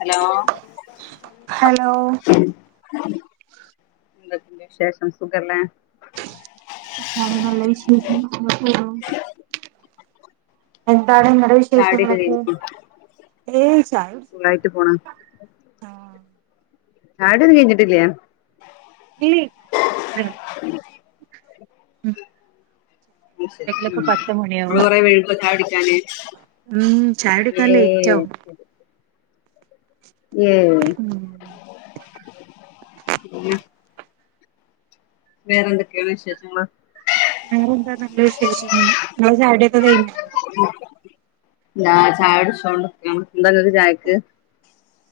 Hello hello ന്തൊക്കെ ശേഷം സുഗല്ലേ? സുഖാണ് നല്ല വിശേഷം [inaudible] എന്താണ് ങ്ങടെ ചായുടിയൊക്കെ വിശേഷങ്ങളൊക്കെ? ഏയ് ചായുട്ച് സുഗായിട്ട് പോണ് ചായൊട്യൊന്നു കെയ്ഞ്ഞിട്ടില്ലാ ഇല്ലേ [unintelligible] [inaudible] ഉ ങ്ങള് കൊറെ വഴുകോ ചായൊടിക്കാന് ഊം ചായൊടിക്കാൻ ലെയിറ്റാവും യേ ഉം [inaudible] വേറന്തൊക്കെയ വിശേഷങ്ങള്? വേറെന്താ നല്ല വിശേഷം ങ്ങള ചായൊടി ഒക്ക കയിഞ്ഞൊ? ഞാ ചായൊടിച്ചോണ്ട്ക്കാണ് ന്താ ങ്ങക്ക് ചായക്ക്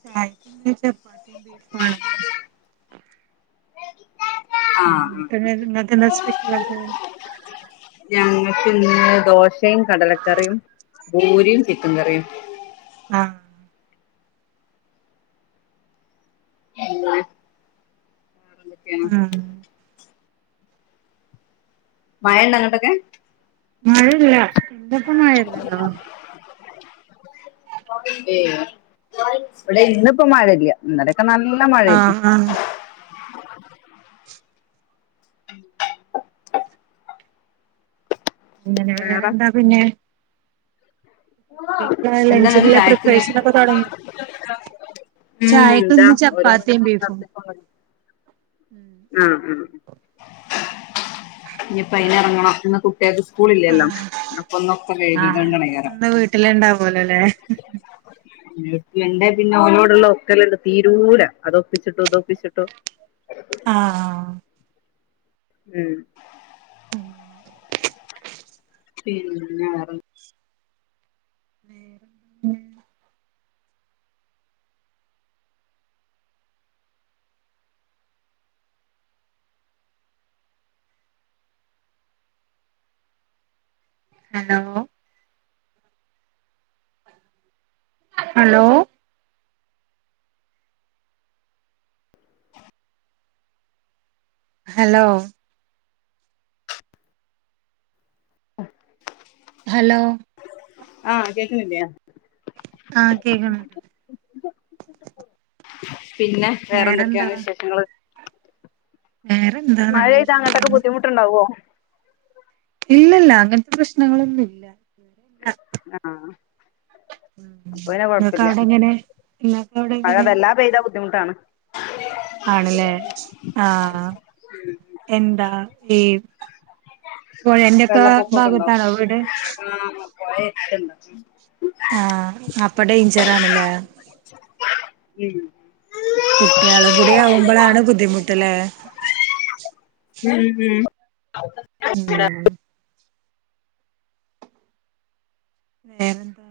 ചായക്കിന്ന് ചെപ്പാത്ത്യും ബീഫു ആണ് ആ പിന്നെ ഇന്നത്തെ എന്താ ആ അ സ്പെഷ്യലൊക്കെ ഞങ്ങക്ക് ന്ന് ദോശയ് കടലക്കറിയും പൂരിയും ചിക്കങ്കറിയും അ [inaudible] വേറെന്തൊക്കെയാണ് ആഹ് മയണ്ടാങ്ങൊട്ടൊക്കെ? മഴല്ല തപ്പം മഴെര്ന്ന്ണ്ടോ? [inaudible] [inaudible] വടെ ഇന്ന്പ്പം മഴല്ല്യ ന്നലൊക്കെ നൽ ആ ആഹ് അങ്ങനെ വേറെ വേറെന്താ പിന്നെ ഇപ്പ്ളാ എന്താണ് ലഞ്ചിനുള്ള ചായക്കിന്ന് പ്രിപ്പറേഷൻ ഒക്കെ തുടങ്ങി ഉം ഇതാ ചായക്കിന്ന് ചപ്പാത്തീം ഓരോന്നിങ്ങനെ ബീഫും ഉം ഉം ഇനിപ്പയിനി ഇറങ്ങണം ഇന്ന് കു ട്ട്യാൾക്ക് സ്കൂള് ഇല്ലല്ലോ ആഹ് അപ്പൊന്നൊക്കെ വഴ്കീട്ട് അങ്ങട്ടങ്ങനെ കയറാം ല് ണ്ടാവുലല്ലേ ണ്ട് പിന്നെ ഓലോടുള്ള ഒക്കലണ്ട് തീരൂല അതൊപ്പിച്ചിട്ടും ഇതൊപ്പിച്ചിട്ടും ആഹ് ഉം പിന്ന മ്മ് ഹലോ ഹലോ ഹലോ ആഹ് ഹലോ ആഹ് കേക് നില്ലേ ആഹ് കേക്നീണ്ട് പിന്നെ വേറെന്താ വേറെന്തൊക്കെയാണ് വിശേഷങ്ങള് വേറെ മഴെയ്താ അങ്ങട്ടക്കെ ബുദ്ധിമുട്ട്ണ്ടാവോ ഇല്ലല്ല അങ്ങനത്തെ പ്രശ്നങ്ങളൊന്നും ഇല്ല ആഹ് അപ്പൊ പിന്നെ കൊഴപ്പില്ല എല്ലാക്കവിടെ മഴ എങ്ങനെ വല്ലാ പെയ്താ ബുദ്ധിമുട്ടാണ് ആണല്ലേ ആഹ് എന്താ ഈ പുഴന്റെയൊക്കെ വെള്ളപ്പൊക്കൊക്കെണ്ടോ ഭാഗത്താണോ വീട് ആഹ് പൊയ എടതിൻഡ് ആഹ് അപ്പൊ ഡടേയിഞ്ചറാണ്ല്ലേ ഉം കുട്ടികള് കൂട ആകുമ്പോളാണ് ബുദ്ധിമുട്ടില് ഉം ഉം ഉം വേറെ എന്താ